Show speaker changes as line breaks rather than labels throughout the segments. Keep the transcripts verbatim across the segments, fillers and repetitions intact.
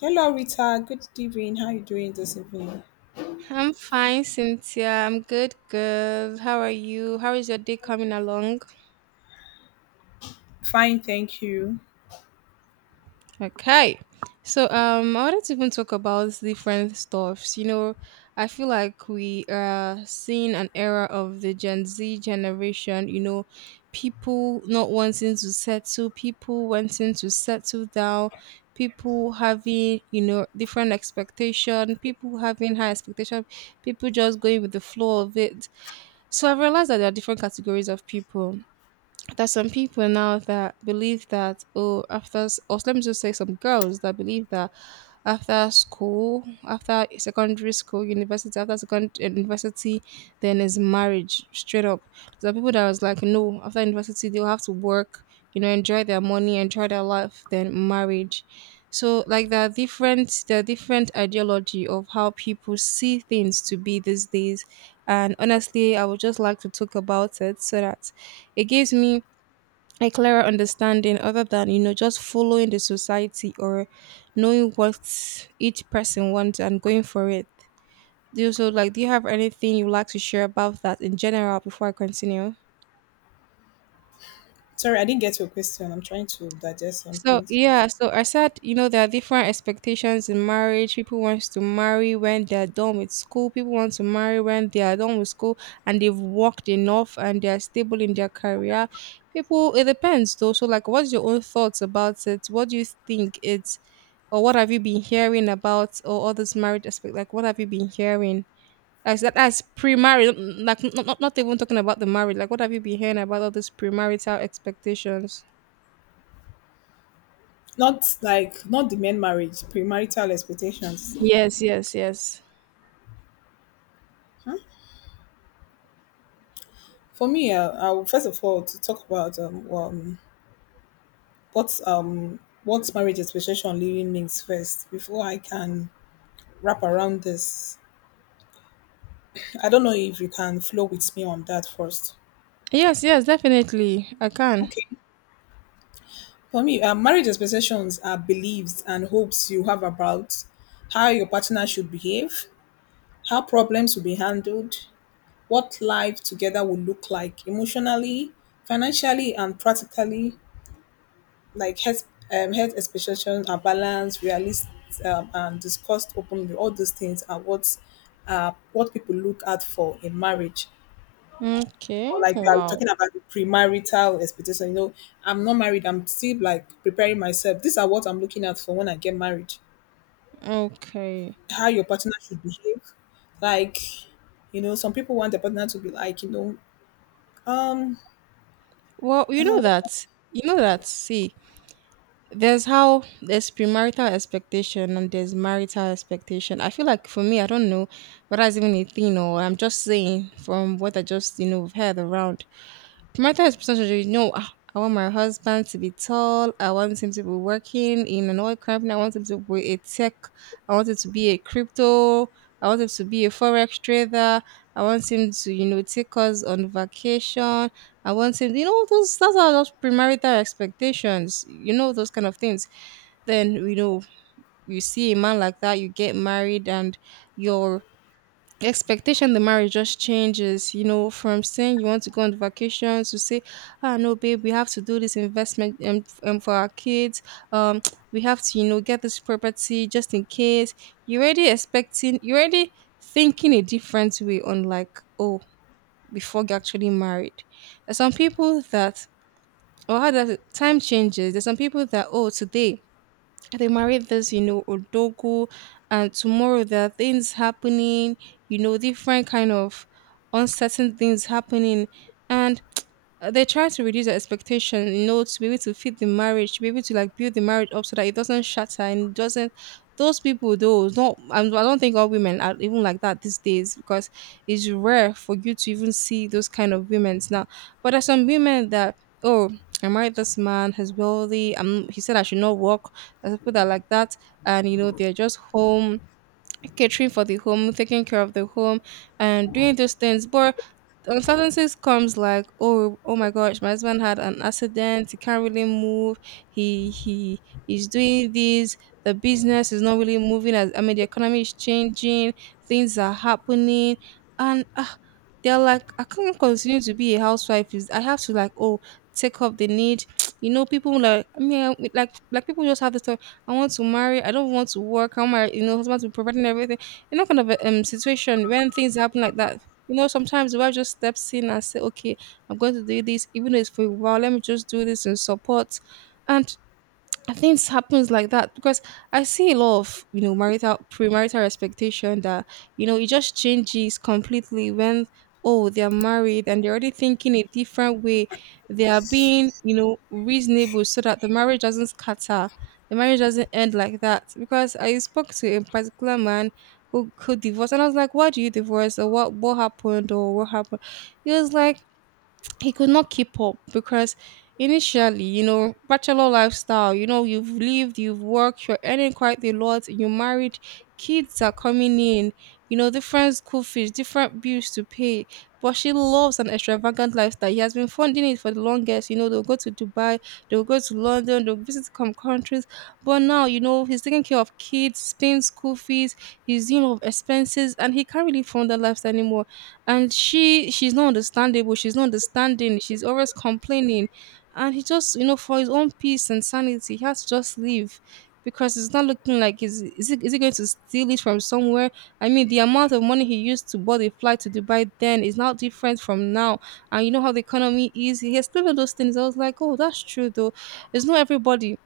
Hello, Rita. Good evening. How are you doing this evening?
I'm fine, Cynthia. I'm good, good. How are you? How is your day coming along?
Fine, thank you.
Okay. So um I wanted to even talk about different stuffs. You know, I feel like we are seeing an era of the Gen Z generation, you know, people not wanting to settle, people wanting to settle down, people having, you know, different expectation, people having high expectation, people just going with the flow of it. So I've realized that there are different categories of people. There's some people now that believe that, oh, after s- or let me just say, some girls that believe that after school, after secondary school university, after secondary university, then is marriage, straight up. There are people that was like, no, after university they'll have to work, you know enjoy their money, enjoy their life, then marriage. So like, there are different, there are different ideology of how people see things to be these days. And honestly, I would just like to talk about it so that it gives me a clearer understanding, other than, you know just following the society, or knowing what each person wants and going for it. Do you so like do you have anything you like to share about that in general before I continue?
Sorry, I didn't get your question. I'm trying to digest some
So
things.
yeah, so I said, you know there are different expectations in marriage. People wants to marry when they're done with school, people want to marry when they are done with school and they've worked enough and they're stable in their career. People, it depends though. So like, what's your own thoughts about it? What do you think it's, or what have you been hearing about, or all this marriage aspect? Like, what have you been hearing as that, as pre-marriage? Like, not, not, not even talking about the marriage, like, what have you been hearing about all these premarital expectations?
Not like not the main marriage, premarital expectations.
Yes, yes, yes.
Huh? For me, uh, I would first of all to talk about um, um what um what marriage expectation really means first before I can wrap around this. I don't know if you can flow with me on that first.
Yes, yes, definitely, I can.
Okay. For me, um, marriage expectations are beliefs and hopes you have about how your partner should behave, how problems will be handled, what life together will look like emotionally, financially, and practically. Like health, um, health expectations are balanced, realistic, um, and discussed openly. All those things are what uh, what people look out for in marriage.
Okay,
Or like you are
wow.
talking about the premarital expectation. You know, I'm not married. I'm still like preparing myself. These are what I'm looking at for when I get married.
Okay.
How your partner should behave. Like you know, some people want their partner to be like you know, um,
Well, you know
uh,
that you know that see, there's how, there's premarital expectation and there's marital expectation. I feel like, for me, I don't know whether it's even a thing, or I'm just saying from what I just, you know heard around. Premarital expectation, you know, "Ah, I want my husband to be tall. I want him to be working in an oil company. I want him to be a tech. I want him to be a crypto. I want him to be a forex trader. I want him to, you know take us on vacation. I want him." You know, those those are those premarital expectations. You know, those kind of things. Then, you know, you see a man like that, you get married, and your expectation, the marriage just changes. You know, from saying you want to go on vacation to say, ah, no, babe, we have to do this investment, um, f- um for our kids. Um, we have to, you know, get this property just in case. You're already expecting, you're already thinking a different way on, like, oh, before you actually married. There's some people that, or how that time changes. There's some people that, oh, today they married this, you know, Odogo, and tomorrow there are things happening, you know, different kind of uncertain things happening. And uh, they try to reduce the expectation, you know, to be able to fit the marriage, to be able to like build the marriage up, so that it doesn't shatter and it doesn't. Those people, though, don't. I I don't think all women are even like that these days, because it's rare for you to even see those kind of women now. But there's some women that, oh, I married this man, he's wealthy. Um, he said I should not work. There's people that are like that, and you know, they're just home, catering for the home, taking care of the home, and doing those things. But uncertainties comes like, oh, oh my gosh, my husband had an accident, he can't really move, he he is doing this, the business is not really moving as, I mean, the economy is changing, things are happening. And uh, they're like, I can't continue to be a housewife, is I have to like, oh, take up the need. You know, people like, I mean, I- like like people just have this thought, I want to marry, I don't want to work, how my, you know, husband to be providing everything, you know, kind of a um, situation. When things happen like that, you know, sometimes the wife just steps in and say, "Okay, I'm going to do this, even though it's for a while. Let me just do this and support." And I think it happens like that because I see a lot of, you know, marital, premarital expectation that, you know, it just changes completely when, oh, they are married and they're already thinking a different way. They are being, you know, reasonable, so that the marriage doesn't scatter, the marriage doesn't end like that. Because I spoke to a particular man who who divorced, and I was like, why do you divorce, or what what happened, or what happened? He was like, he could not keep up because initially, you know, bachelor lifestyle, you know, you've lived, you've worked, you're earning quite a lot, you married, kids are coming in, you know, different school fees, different bills to pay. But she loves an extravagant lifestyle. He has been funding it for the longest. You know, they'll go to Dubai, they'll go to London, they'll visit some countries. But now, you know, he's taking care of kids, paying school fees, he's dealing with expenses, and he can't really fund that lifestyle anymore. And she she's not understandable, she's not understanding, she's always complaining. And he just, you know, for his own peace and sanity, he has to just leave, because it's not looking like, is is it, is he going to steal it from somewhere? I mean, the amount of money he used to buy the flight to Dubai then is now different from now. And you know how the economy is. He explained all those things. I was like, oh, that's true though. It's not everybody,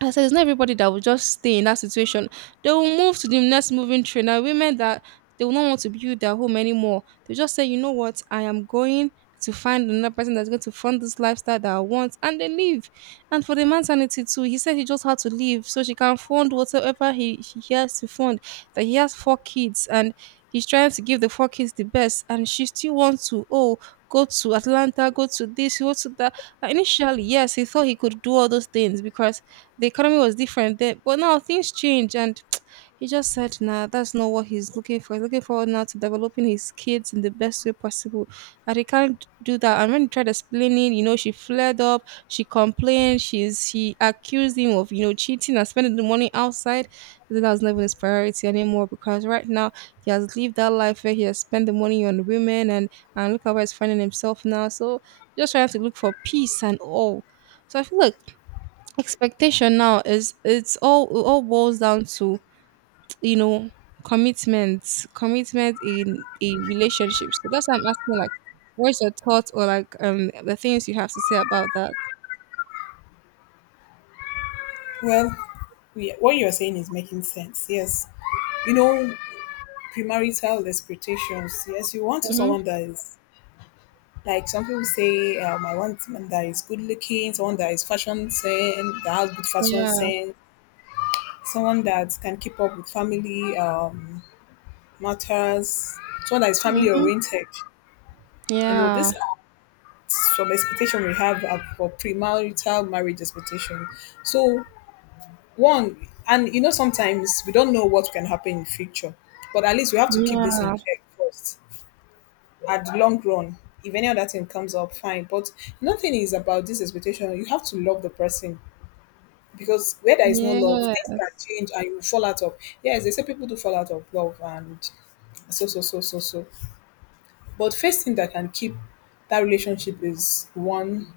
I said, it's not everybody that will just stay in that situation. They will move to the next moving train. Now, women that, they will not want to build their home anymore. They just say, you know what, I am going to find another person that's going to fund this lifestyle that I want, and they leave. And for the man's sanity too, he said he just had to leave so she can fund whatever he, he has to fund. That he has four kids, and he's trying to give the four kids the best. And she still wants to, oh, go to Atlanta, go to this, go to that. Initially, yes, he thought he could do all those things because the economy was different then. But now things change, and he just said, "Nah, that's not what he's looking for. He's looking forward now to developing his kids in the best way possible, and he can't do that." And when he tried explaining, you know, she flared up, she complained, she's she accused him of, you know, cheating and spending the money outside. He said, that was not even his priority anymore, because right now he has lived that life where he has spent the money on women. and and look at where he's finding himself now. So, just trying to look for peace and all. So I feel like expectation now is, it's all it all boils down to, you know, commitment, commitment in a relationship. So that's why I'm asking, like, what's your thoughts, or like, um the things you have to say about that?
well, we, what you're saying is making sense. Yes, you know, premarital expectations. Yes, you want to
Mm-hmm.
someone that is. Like some people say, um, I want someone that is good looking, someone that is fashion sense, that has good fashion
Yeah.
sense, someone that can keep up with family um, matters, someone that is family
Mm-hmm.
oriented. You know,
Yeah.
this acts some expectation we have are for premarital marriage expectation. So one, and you know, sometimes we don't know what can happen in future, but at least we have to keep this in
Yeah.
check first at the long run. If any other thing comes up, fine. But nothing is about this expectation. You have to love the person because where there is no love,
Yeah.
things can change and you fall out of. Yes, they say people do fall out of love and so so so so so. But first thing that can keep that relationship is one,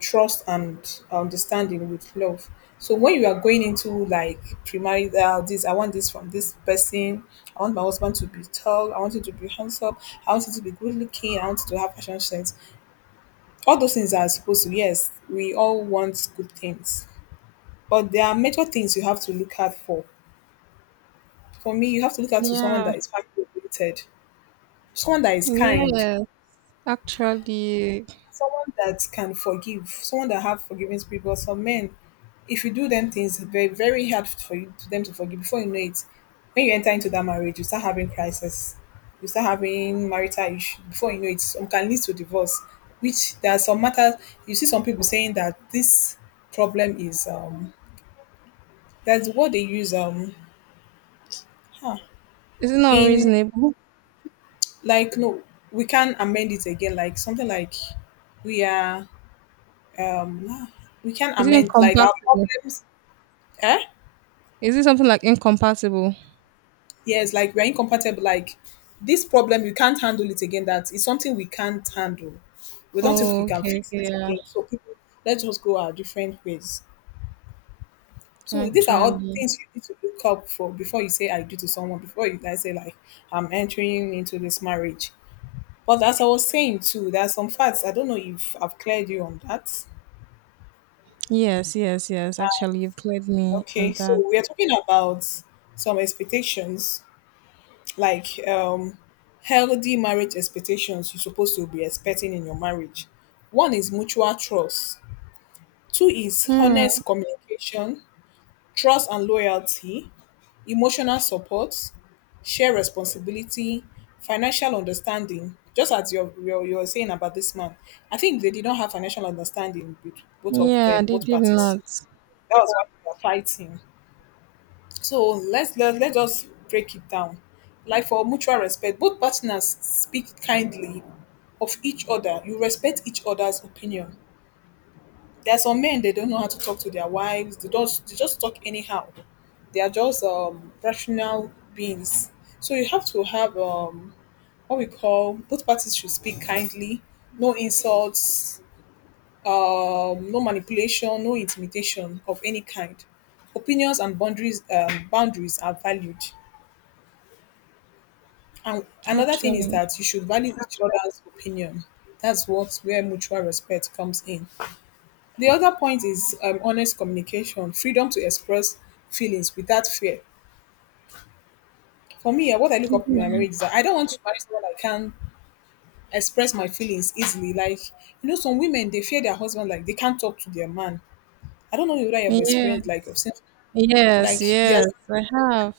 trust and understanding with love. So when you are going into like premarital, this I want this from this person. I want my husband to be tall. I want him to be handsome. I want him to be good looking. I want him to have fashion sense. All those things are supposed to. Yes, we all want good things, but there are major things you have to look out for. For me, you have to look out to someone
Yeah.
that is family oriented, someone that is kind,
Yeah. Actually,
someone that can forgive, someone that have forgiving spirit. But some men, if you do them things, it's very very hard for you to them to forgive. Before you know it, when you enter into that marriage, you start having crisis, you start having marital issue. Before you know it, some can lead to divorce. Which there are some matters you see some people saying that this problem is um that's what they use um
it's not
in
reasonable.
like no we can amend it again like something like we are um we can
Is it
amend like our
incompatible?
problems. Eh,
Is it something like incompatible?
yes, like we're incompatible. Like this problem, you can't handle it again. That is something we can't handle. We don't think we
Oh,
can
okay,
fix
okay,
it
yeah.
again. So people, let's just go our different ways. So these are all
Actually,
things you need to look up for before you say I do to someone. Before you guys say like I'm entering into this marriage. But as I was saying too, there are some facts. I don't know if I've cleared you on that.
yes, yes, yes. Actually, you've cleared me on
Okay,
that.
so we are talking about some expectations like um healthy marriage expectations you're supposed to be expecting in your marriage. One is mutual trust. Two is
Hmm.
honest communication, trust and loyalty, emotional support, share responsibility, financial understanding. Just as you're, you're, you're saying about this man, I think they did not have financial understanding with both of
Yeah,
them,
they
both
did
parties.
not.
That was why they were fighting. So let's let, let's just break it down. Like for mutual respect, both partners speak kindly of each other. You respect each other's opinion. There are some men they don't know how to talk to their wives. They don't they just talk anyhow. They are just um, rational beings. So you have to have um, what we call both parties should speak kindly, no insults, um, no manipulation, no intimidation of any kind. Opinions and boundaries, um, boundaries are valued. And another thing is
Actually,
that you should value each other's opinion. That's what where mutual respect comes in. The other point is um, honest communication, freedom to express feelings without fear. For me, uh, what I look up in my marriage is that I don't want to marry someone I can express my feelings easily. Like you know, some women they fear their husband, like they can't talk to their man. I don't know whether you have
yeah.
experienced like of since,
Yes,
like they are
yes, yes. I have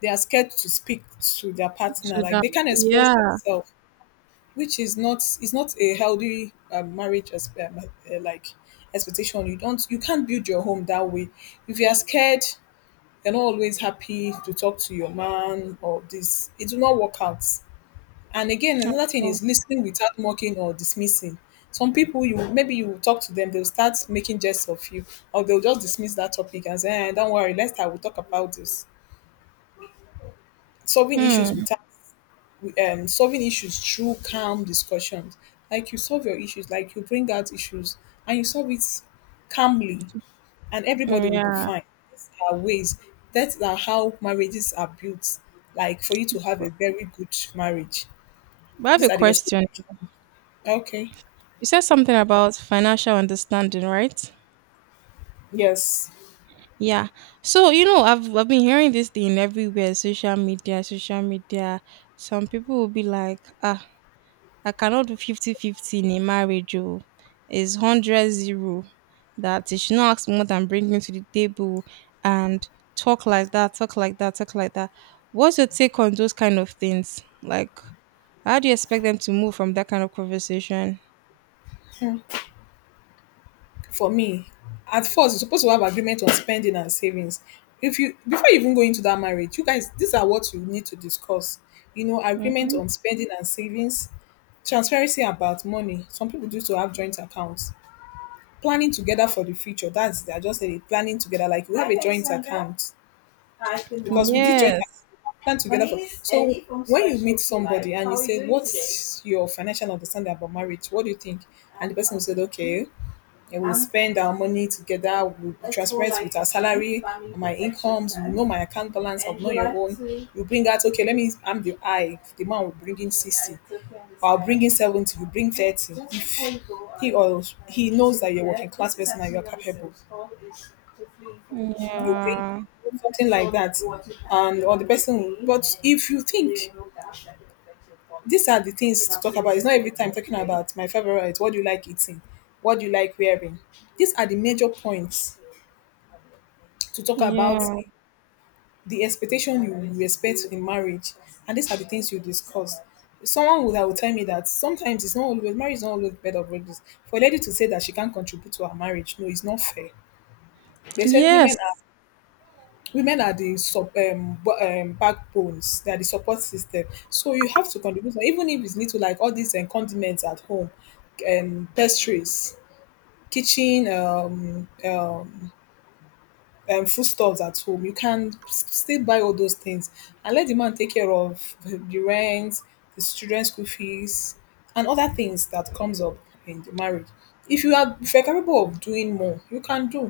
they are scared to speak to their partner,
to
like
that.
they can't express
Yeah.
themselves. Which is not is not a healthy um, marriage as, um, uh, like expectation you don't you can't build your home that way if you are scared, you're not always happy to talk to your man or this it will not work out. And again another thing
Oh,
is listening without mocking or dismissing. Some people you maybe you will talk to them they'll start making jests of you or they'll just dismiss that topic and say eh, don't worry let's I will talk about this. Solving issues
Hmm.
without um, solving issues through calm discussions. Like you solve your issues, like you bring out issues and you solve it calmly, and everybody will be
Yeah.
fine. These are ways. That are how marriages are built. Like for you to have a very good marriage,
But I have
these
a
are the
question.
expectations. Okay.
You said something about financial understanding, right?
Yes.
Yeah. So, you know, I've I've been hearing this thing everywhere, social media, social media. Some people will be like, ah, I cannot do fifty fifty in a marriage. Oh. It's one hundred zero. That you should not ask me what I'm bringing to the table, and talk like that, talk like that, talk like that. What's your take on those kind of things? Like, how do you expect them to move from that kind of conversation?
For me, at first you're supposed to have agreement on spending and savings. If you before you even go into that marriage, you guys, these are what you need to discuss. You know, agreement
Mm-hmm.
on spending and savings, transparency about money. Some people do to have joint accounts. Planning together for the future. That's it. I just said it. Planning together. Like we have a joint account because with this joint
Yes.
account, plan together. For, so when you meet somebody and you say, "What's your financial understanding about marriage? What do you think?" and the person will say, "Okay, and we'll spend our money together. We'll be transparent with our salary, my incomes. We'll know my account balance, I'll know your own. You bring out, okay, let me, I'm the I. The man will bring in sixty. I'll bring in seventy, you bring thirty. If he or he knows that you're a working class person and you're capable, you bring
Yeah.
something like that. And or the person, but if you think these are the things to talk about. It's not every time talking about my favorite. What do you like eating? What do you like wearing? These are the major points to talk about
Yeah.
the expectation you will expect in marriage, and these are the things you discuss. Someone would I would tell me that sometimes it's not always marriage is not always bed of roses. For a lady to say that she can't contribute to her marriage, no, it's not fair. They said
Yes.
women are women are the sub um, bo- um backbones, they are the support system. So you have to contribute, even if it's little like all these um, condiments at home, um pastries, kitchen um, um um, foodstuffs at home. You can s- still buy all those things and let the man take care of the the rent, his children's school fees, and other things that comes up in the marriage. If you are if you're capable of doing more, you can do.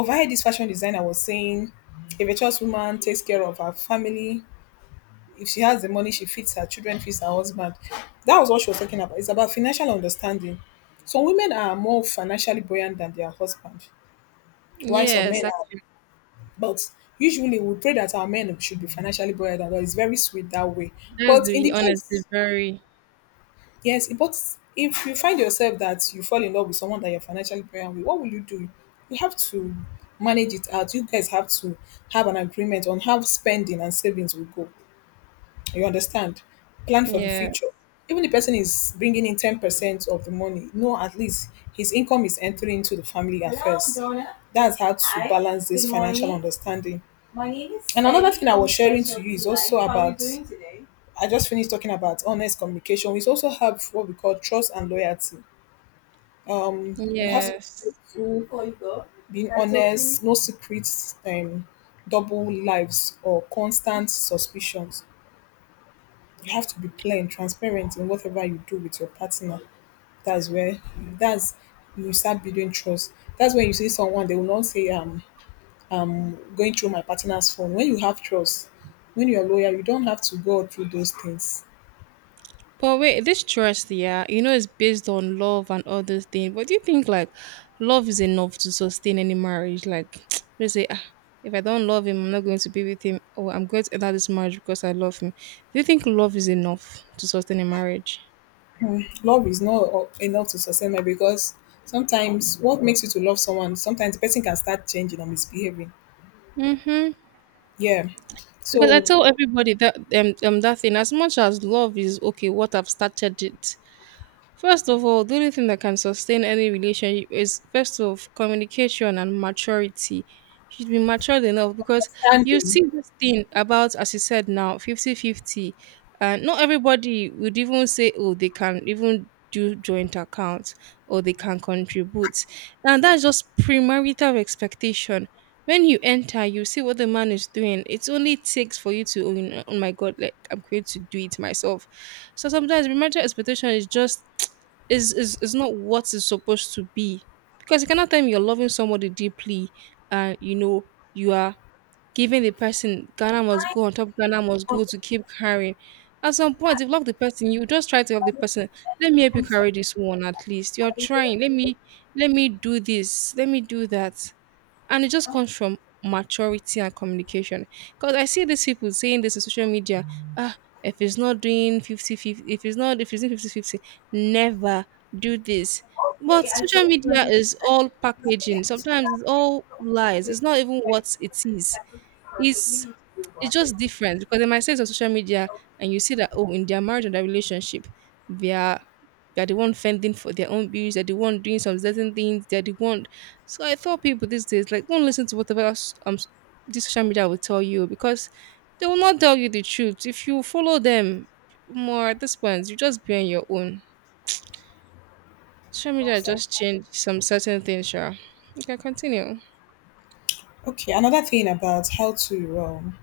Over here, this fashion designer was saying, a virtuous woman takes care of her family. If she has the money, she feeds her children, feeds her husband. That was what she was talking about. It's about financial understanding. Some women are more financially buoyant than their husband, while some
Yes,
men are
actually,
but usually we pray that our men should be financially buoyed and it's very sweet that way.
that's
But in
the
the
honestly
case,
very,
yes, but if you find yourself that you fall in love with someone that you're financially buoyed with, what will you do? You have to manage it out. You guys have to have an agreement on how spending and savings will go. You understand? Plan for the
yeah,
future. Even the person is bringing in ten percent of the money, no, at least his income is entering into the family affairs. That's how to balance this financial understanding. And another thing I was sharing to you is also about I just finished talking about honest communication. We also have what we call trust and loyalty. Um, you have to
yes.
be faithful, being honest, no secrets, um, double lives or constant suspicions. You have to be plain, transparent in whatever you do with your partner. That's where that's You start building trust. That's when you see someone, they will not say, "I'm going through my partner's phone." When you have trust, when you're loyal, you don't have to go through those things.
But wait, this trust, yeah, you know, it's based on love and all those things. But do you think like love is enough to sustain any marriage? Like, they say, ah, if I don't love him, I'm not going to be with him, or I'm going to enter this marriage because I love him. Do you think love is enough to sustain a marriage?
Hmm, love is not o- enough to sustain marriage because sometimes what makes you to love someone, sometimes the person can start changing or misbehaving.
Mm-hmm.
Yeah.
Because I
So
tell everybody that um, um that thing, as much as love is okay, what I've started it. First of all, the only thing that can sustain any relationship is first of communication and maturity. You should be matured enough because you
understanding.
see this thing about, as you said now, fifty-fifty. And not everybody would even say, oh, they can even do joint accounts or they can contribute. And that's just premarital expectation. When you enter, you see what the man is doing. It only takes for you to, oh, you know, oh my God, like, I'm going to do it myself. So sometimes the marital expectation is just is is is not what it's supposed to be, because you cannot tell me you're loving somebody deeply and you know you are giving the person Ghana must go on top Ghana must go to keep carrying. At some point, if you love the person, you just try to help the person. Let me help you carry this one at least. You're trying. Let me let me do this. Let me do that. And it just comes from maturity and communication, because I see these people saying this in social media. Ah, if it's not doing fifty fifty, if it's not if it's doing 50 fifty, never do this. But social media is all packaging. Sometimes it's all lies. It's not even what it is. It's it's just different, because they might say it's on social media, and you see that, oh, in their marriage and their relationship, they are they're the one fending for their own bills, they're the one doing some certain things, they're the one. So I thought people these days, like, don't listen to whatever else, um s- this social media will tell you, because they will not tell you the truth. If you follow them more at this point, you just be on your own. Social media just changed some certain things, sure. You can continue.
Okay, another thing about how to um,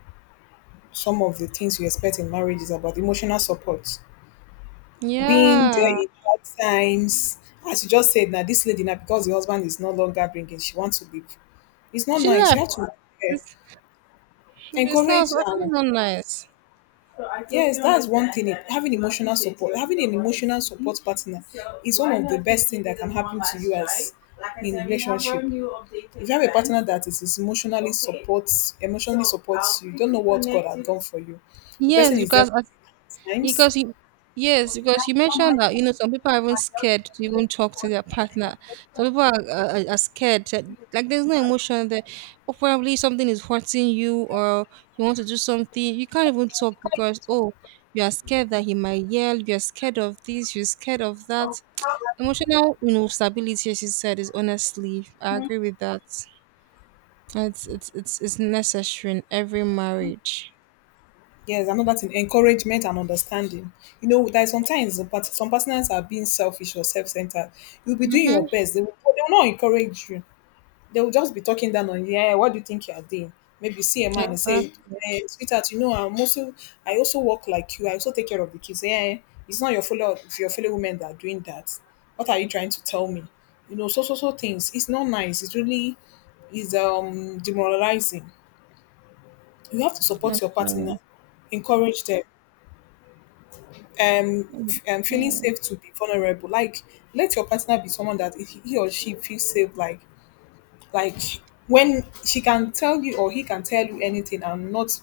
some of the things you expect in marriage is about emotional support. Being
Yeah,
there in hard times. As you just said, now this lady now because the husband is no longer bringing, she wants to leave. It's not
she
nice. You
left.
have to eh,
It's, it's not, it's
encourage.
actually
Um,
not nice.
yes, that's one thing. eh, Having emotional support, having an emotional support partner, is one of the best thing that can happen to you as in relationship. If you have a partner that is, is emotionally supports, emotionally supports you, you don't know what God has done for you. The
Yes,
person is there
because
for you at times.
Because you, yes, because you mentioned that you know some people are even scared to even talk to their partner. Some people are, are, are scared, that, like, there's no emotion there. Or probably something is hurting you, or you want to do something, you can't even talk because, oh, you are scared that he might yell. You're scared of this. You're scared of that. Emotional, you know, stability, as you said, is honestly, I agree with that. It's it's it's, it's necessary in every marriage.
Yes, another thing, encouragement and understanding. You know, that sometimes the part- some partners are being selfish or self-centered. You'll be doing
Mm-hmm.
your best. They will, they will not encourage you. They will just be talking down on you. Yeah, what do you think you are doing? Maybe you see a man and say,
Exactly.
eh, "Sweetheart, you know, I'm also, I also work like you. I also take care of the kids. Yeah, it's not your fellow, your fellow women that are doing that. What are you trying to tell me? You know, so, so, so things. It's not nice. It's really, is um demoralizing. You have to support your partner,
Actually.
encourage them. Um, f- um feeling
Mm.
safe to be vulnerable, like let your partner be someone that he he or she feels safe, like like when she can tell you or he can tell you anything and not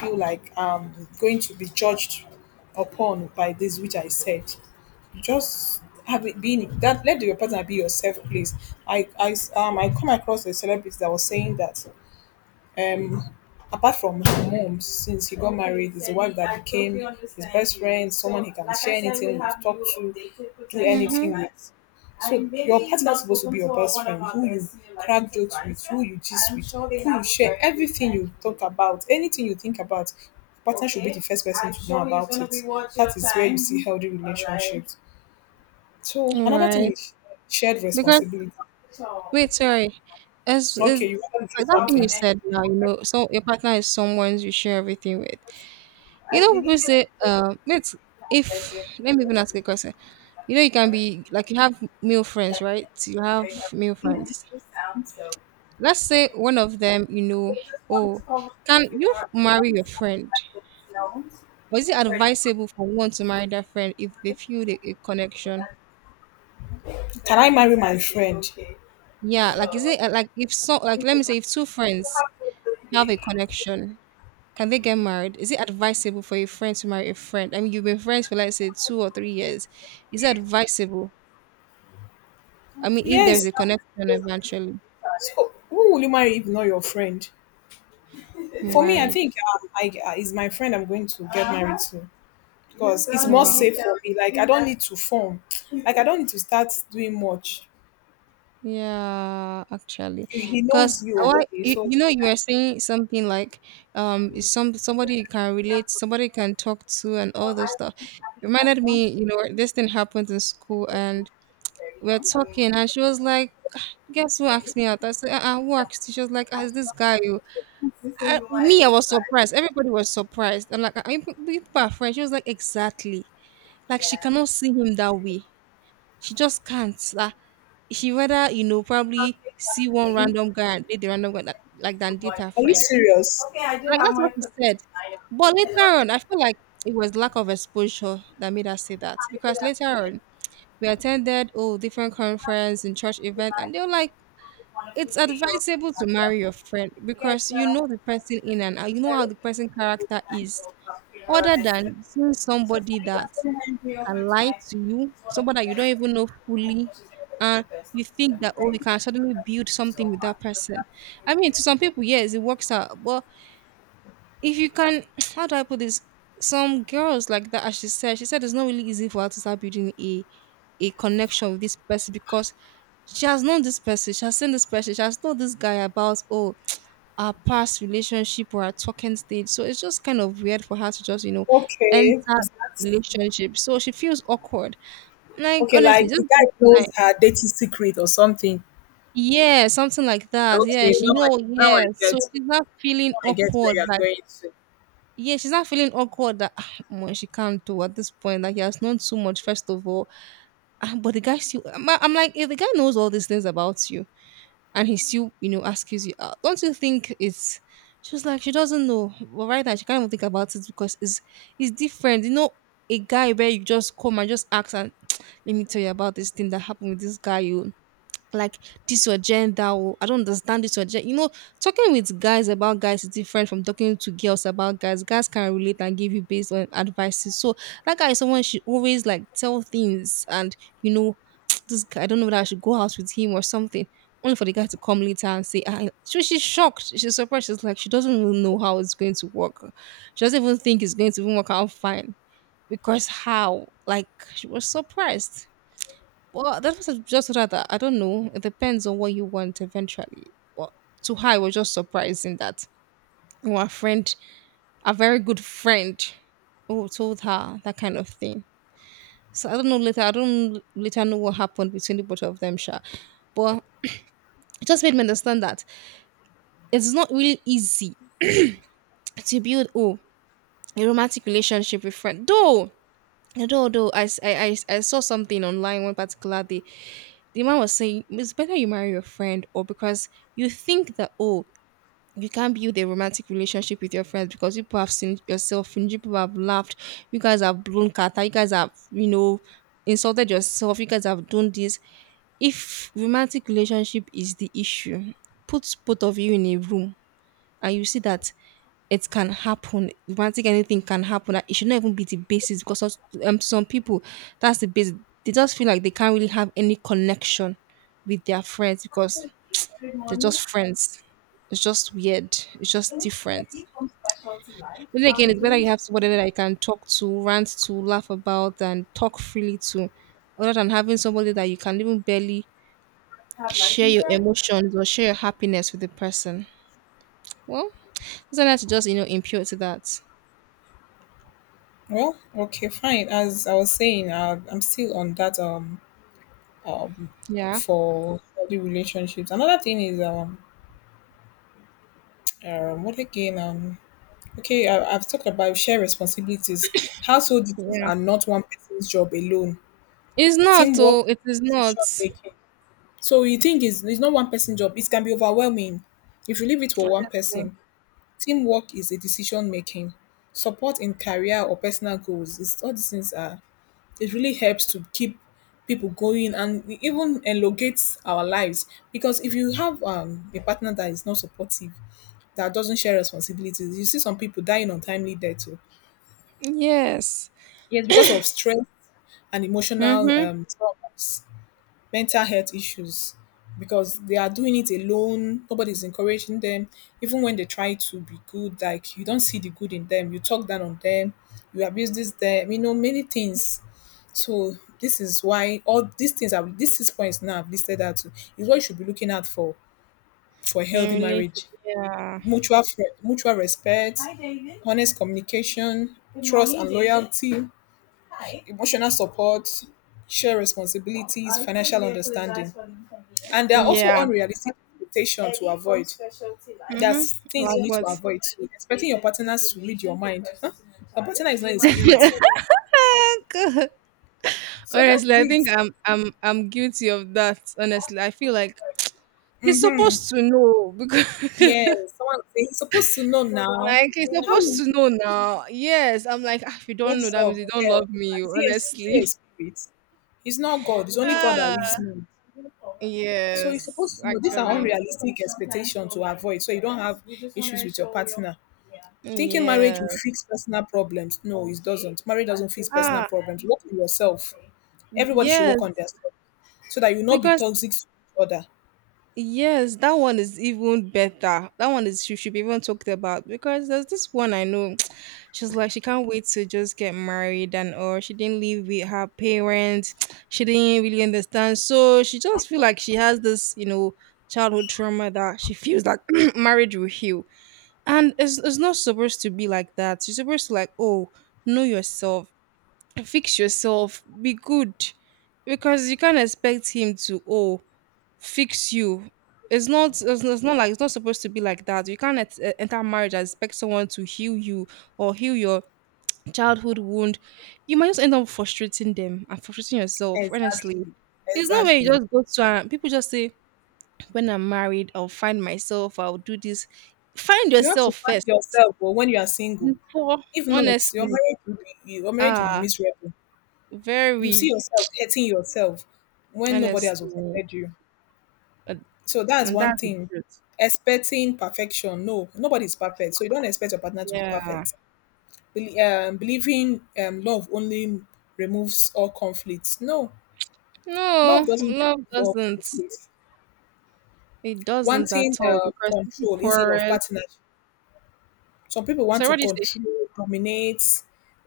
feel like um going to be judged upon by this which I said. Just have it been that let your partner be yourself, please. I i s- um i come across a celebrity that was saying that um apart from her mom, since he got married, his wife that became his best friend, someone he can share anything with, talk to, do
Mm-hmm.
anything with. So your partner is supposed to be your best friend, who you crack jokes with, who you gist with, who you share everything, you talk about anything you think about. Partner should be the first person to know about it. That is where you see healthy relationships. So another thing
Right.
is shared
Because
responsibility.
wait, sorry. As is,
Okay, you want to do
like that thing you
something.
said now, you know, so your partner is someone you share everything with. You know, people say, um, wait, if let me even ask a question. You know, you can be like, you have male friends, right? You have male friends. Let's say one of them, you know, oh, can you marry your friend? Or is it advisable for one to marry their friend if they feel the a connection?
Can I marry my friend?
Yeah, like is it uh, like if so, like, let me say if two friends have a connection? Can they get married? Is it advisable for a friend to marry a friend? I mean, you've been friends for, let's say, two or three years. Is it advisable? I mean, if there is
Yes.
a connection eventually,
So who will you marry if not your friend? For me, I
right?
think um, I uh, is my friend I'm going to get married to because it's more
Wow.
safe for me. Like I don't need to form, like I don't need to start doing much.
Yeah, actually,
He he
because
knows you
why
already,
you,
so.
you know you were saying something like um is some somebody you can relate, somebody can talk to, and all those stuff. Reminded me, you know, this thing happened in school, and we're talking, and she was like, "Guess who asked me out?" I said, uh-uh, who asked you? She was like, "Ah, it's this guy. Who—" I, me, I was surprised. Everybody was surprised. I'm like, "Are you pe- you people are friends." She was like, exactly. Like, she cannot see him that way. She just can't. Like, she rather, you know, probably see one random guy and date the random guy, that, like, than date her
Are you
friend.
serious?
Like, that's what she said. But later on, I feel like it was lack of exposure that made her say that. Because later on, we attended, oh, different conference and church event, and they were like, it's advisable to marry your friend because you know the person in and out. You know how the person character is. Other than seeing somebody that can lie to you, somebody that you don't even know fully, and you think that, oh, we can suddenly build something with that person. I mean, to some people, yes, it works out, but if you can how do I put this, some girls like that, as she said, she said it's not really easy for her to start building a a connection with this person, because she has known this person, she has seen this person, she has told this guy about, oh, our past relationship or our talking stage, so it's just kind of weird for her to just, you know, enter
Okay.
the relationship, so she feels awkward, like,
Okay,
honestly,
like
just
the guy knows her dating secret or something.
yeah, something like that, yeah,
Okay,
she, you
now I
know,
now
yeah,
I
so
get
she's not feeling
now I get where
awkward.
you're going to.
Yeah, she's not feeling awkward that, "Ah, omo, she can't do at this point. Like, he has known too much, first of all. Ah, but the guy still, I'm, I'm like, if the guy knows all these things about you and he still, you know, asks you out, don't you think it's? She was like, she doesn't know. But right now, she can't even think about it because it's it's different. You know, a guy where you just come and just ask and let me tell you about this thing that happened with this guy. You like this your gender, oh, I don't understand this your gender. You know, talking with guys about guys is different from talking to girls about guys. Guys can relate and give you based on advices. So that guy is someone she always like tell things and, you know, this guy, I don't know whether I should go out with him or something. Only for the guy to come later and say, I so she's shocked. She's surprised. She's like, she doesn't even know how it's going to work. She doesn't even think it's going to even work out fine. Because how? Like, she was surprised. Well, that was just rather, I don't know. It depends on what you want eventually. But to her, it was just surprising that our friend, a very good friend, who told her that kind of thing. So I don't know later. I don't later know what happened between the both of them, sure. But it just made me understand that it's not really easy to build, oh, a romantic relationship with friend. Though, though, though, I, s- I, I, I saw something online one particular day, the man was saying it's better you marry your friend or because you think that, oh, you can't build a romantic relationship with your friends because you people have seen yourself and you people have laughed, you guys have blown kata, you guys have, you know, insulted yourself, you guys have done this. If romantic relationship is the issue, put both of you in a room and you see that it can happen. Romantic, anything can happen. Like, it should not even be the basis because us- um, some people, that's the basis. They just feel like they can't really have any connection with their friends because they're just friends. It's just weird. It's just different. But then again, it's better you have somebody that you can talk to, rant to, laugh about, and talk freely to, other than having somebody that you can even barely share your emotions or share your happiness with the person. Well, is not to just, you know, impute to that.
Well, okay, fine. As I was saying, uh, I'm still on that um um
Yeah.
for healthy relationships. Another thing is um um what again um okay, I, I've talked about shared responsibilities. Household duties
Yeah.
are not one person's job alone.
It's not,
Teamwork,
oh, it is not.
decision making. So you think it's, it's not one person job. It can be overwhelming if you leave it for one
Honestly.
person. Teamwork is a decision making. Support in career or personal goals. It's, all these things are. It really helps to keep people going, and it even elongates our lives because if you have um, a partner that is not supportive, that doesn't share responsibilities, you see some people dying untimely death. Too.
Yes.
Yes, because of stress and emotional
Mm-hmm.
um, traumas. Mental health issues because they are doing it alone. Nobody's encouraging them. Even when they try to be good, like you don't see the good in them. You talk down on them. You abuse this them. You know many things. So this is why all these things are, these six points now I've listed out to, is what you should be looking out for for a healthy
Really?
marriage.
Yeah.
Mutual fre- mutual respect, honest communication, trust and loyalty, Hi. Emotional support, share responsibilities, financial understanding. And there are also
Yeah.
unrealistic expectations to avoid.
Mm-hmm.
There's things
Like
you need to
what?
avoid. Expecting your partners to read your mind. Huh? Your partner is not a spirit.
God.
So
Honestly,
that's
I think
it.
I'm I'm I'm guilty of that. Honestly, I feel like he's
Mm-hmm.
supposed to know because
Yes, someone will say he's supposed to know now.
like he's
How
supposed
will
to
he-
know now. Yes, I'm like, "Ah, if you don't know,
what's
that means
up,
you don't
girl?
love me.
Is he a, is he
Honestly."
a spirit? He's not God. It's only God that
Ah.
reads me. So you're
Yes,
supposed to know these are
actually.
unrealistic expectations to avoid so you don't have issues with your partner. Thinking marriage will
Yes.
fix personal problems. No, it doesn't. Marriage doesn't fix personal
Ah.
problems. Work on yourself. Everybody should
Yes,
work on themselves so that you will not be
because
toxic to each other.
yes, that one is even better. That one is she should be even talked about, because there's this one I know. She's like she can't wait to just get married and or she didn't live with her parents. She didn't really understand, so she just feel like she has this, you know, childhood trauma that she feels like marriage will heal. And it's it's not supposed to be like that. You're supposed to, like, oh, know yourself, fix yourself, be good because you can't expect him to, oh, fix you. It's not. It's, it's not, like, it's not supposed to be like that. You can't et- eh, enter marriage and expect someone to heal you or heal your childhood wound. You might just end up frustrating them and frustrating yourself. Honestly,
Exactly.
it's not when you
Exactly.
just go to and people just say, "When I'm married, I'll find myself. I'll do this." Find
You have to
yourself
find
first
yourself or when you are single.
before.
If not, your
Honestly,
marriage will be your marriage will be
ah,
miserable. You see
very
yourself hurting yourself when nobody has
honestly,
offended you.
and
So that's
and
one
that's the
thing.
truth.
Expecting perfection, no, nobody's perfect. So you don't expect your partner to be
Yeah.
perfect. Bel- Um, believing um, love only removes all conflicts. No, love
No,
doesn't
love
remove all
doesn't.
conflicts.
It doesn't
Wanting
at all
uh,
because people
control instead of
quarrel.
partnership. Some people want
So
to
what do you say?
control, dominate.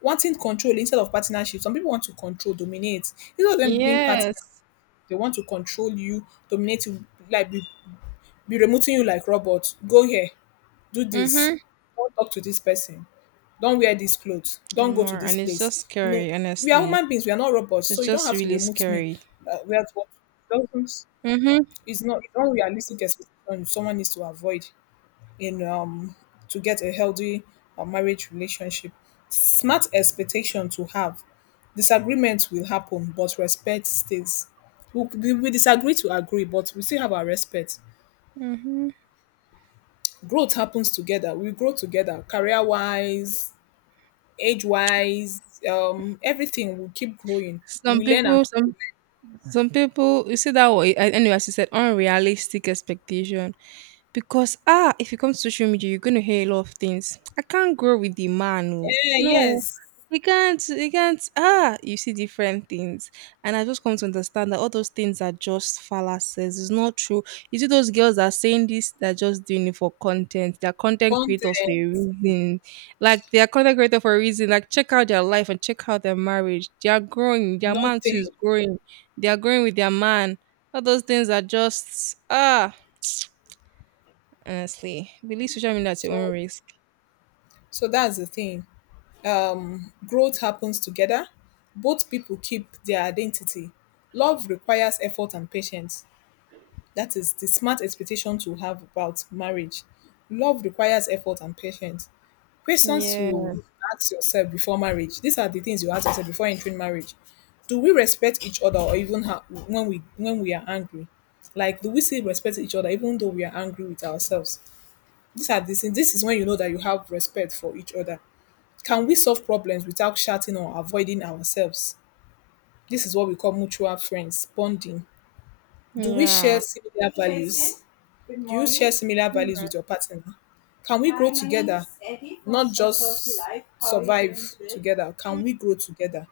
Wanting control instead of partnership. Some people want to control, dominate. Instead of them being partner,
Yes.
they want to control you, dominate you, like be, be remoting you like robots. Go here, do this.
Mm-hmm.
Don't talk to this person, don't wear these clothes. Don't go to
More.
this
And it's
place.
just
You know,
scary,
we are
honestly.
human beings, we are not robots,
It's
so you don't
just
have to
really
remove me.
scary.
Uh, whereas what doesn't
Mm-hmm.
is not it's unrealistic expectation someone needs to avoid in um to get a healthy uh, marriage relationship. Smart expectation to have. Disagreements will happen, but respect stays. We, we, we disagree to agree, but we still have our respect.
Mm-hmm.
Growth happens together. We grow together, career wise, age wise, um, everything will keep growing.
Some
We learn and
people, some some people, you see that way. Anyway, as you said, unrealistic expectation. Because ah, if you come to social media, you're gonna hear a lot of things. I can't grow with the man. Oh.
eh,
No,
yes,
you can't. You can't. Ah, you see different things, and I just come to understand that all those things are just fallacies. It's not true. You see those girls that are saying this, they're just doing it for content. They're content creators for
content,
a reason. Like, they are content creator for a reason. Like, check out their life and check out their marriage. They are growing. Their man too is
nothing.
growing. They are growing with their man. All those things are just ah. Honestly, believe social media at your own
So
risk.
so that's the thing. Um, growth happens together. Both people keep their identity. Love requires effort and patience. That is the smart expectation to have about marriage. Love requires effort and patience. Questions
Yeah,
to ask yourself before marriage. These are the things you ask yourself before entering marriage. Do we respect each other, or even ha- when we when we are angry? Like, do we still respect each other even though we are angry with ourselves? These are the things. This is when you know that you have respect for each other. Can we solve problems without shouting or avoiding ourselves? This is what we call mutual friends bonding. Do we share
yeah,
similar values? Do you share similar values with your partner? Can we grow together, not just survive together?
mhm,
Can we grow together?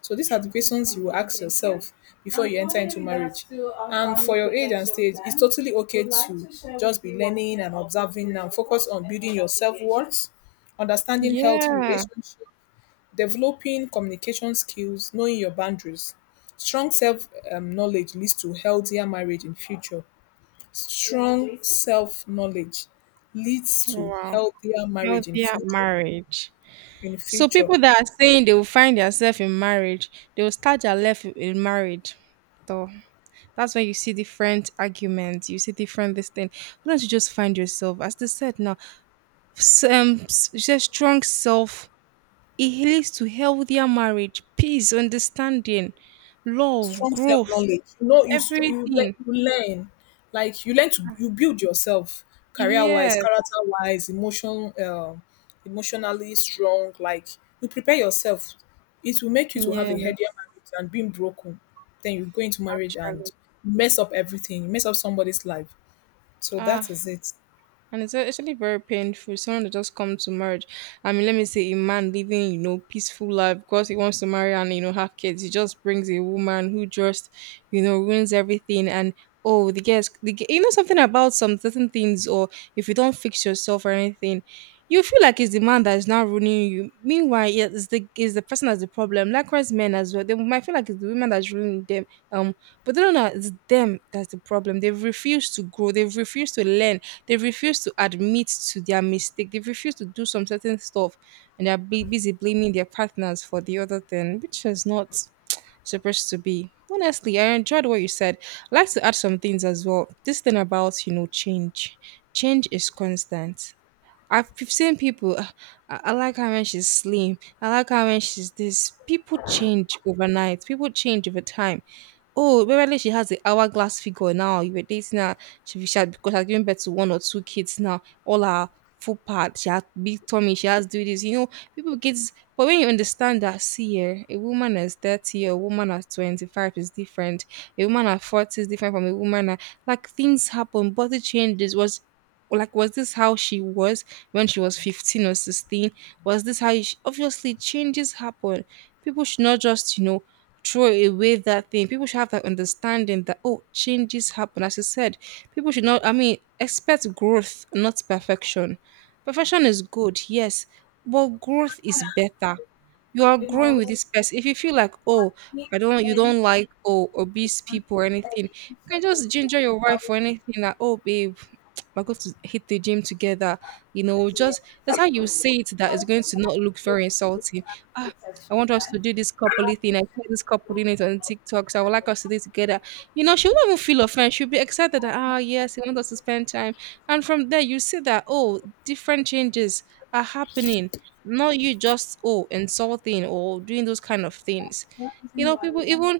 So these are the questions you will ask yourself before you enter into marriage. And for your age and stage, it's totally okay to just be learning and observing and focus on building your self worth, understanding healthy
yeah.
relationships, developing communication skills, knowing your boundaries. Strong self um, knowledge leads to healthier marriage in future. Strong self knowledge leads to
Wow,
healthier marriage in
healthier
future.
marriage.
In
So
future,
people that are saying they will find themselves in marriage, they will start their life in marriage. So that's when you see different arguments, you see different this thing. Why don't you just find yourself? As they said now, s- um, s- just strong self. It leads to healthier marriage, peace, understanding, love,
strong self
growth,
knowledge. You know, you str- you le-
everything.
you learn, like you learn to you build yourself career wise,
Yes,
character wise, emotion, um, emotionally strong. Like you prepare yourself. It will make you to have a healthier
yes,
marriage and being broken. Then you go into marriage and
actually.
mess up everything. You mess up somebody's life. So that
Ah,
is it.
and it's actually very painful. Someone that just come to marriage. I mean, let me say a man living, you know, peaceful life because he wants to marry and, you know, have kids. He just brings a woman who just, you know, ruins everything. And, oh, the girls, the, g- you know, something about some certain things, or if you don't fix yourself or anything, you feel like it's the man that is now ruining you. Meanwhile, yeah, it's the, it's the person that's the problem. Likewise, men as well. They might feel like it's the women that's ruining them. Um, but they don't know it's them that's the problem. They've refused to grow. They've refused to learn, they refuse to admit to their mistake. They refuse to do some certain stuff, and they're bu- busy blaming their partners for the other thing, which is not supposed to be. Honestly, I enjoyed what you said. I'd like to add some things as well. This thing about, you know, change, change is constant. I've seen people. "Ah, I, I like her when she's slim. I like her when she's this." People change overnight. People change over time. Oh, apparently she has the hourglass figure now. You were dating her. She, she had, because she's giving birth to one or two kids now. All her full part. She has big tummy. She has do this. You know, people get. But when you understand that, see here, a woman is thirty, a woman at twenty-five is different. A woman at forty is different from a woman at, like, things happen. Body changes. Was like, was this how she was when she was fifteen or sixteen? Was this how you sh- obviously changes happen? People should not just, you know, throw away that thing. People should have that understanding that, oh, changes happen. As you said, people should not, I mean, expect growth, not perfection. Perfection is good, yes, but growth is better. You are growing with this person. If you feel like, oh, I don't, you don't like, oh, obese people or anything, you can just ginger your wife or anything, that, oh, babe, we're going to hit the gym together. You know, just that's how you say it that is going to not look very insulting. Ah, I want us to do this coupley thing. I see this couple doing it on TikTok, so I would like us to do it together. You know, she will not even feel offended. She'll be excited that, ah, yes, you want us to spend time. And from there, you see that, oh, different changes are happening. Not you just, oh, insulting or doing those kind of things. You know, people, even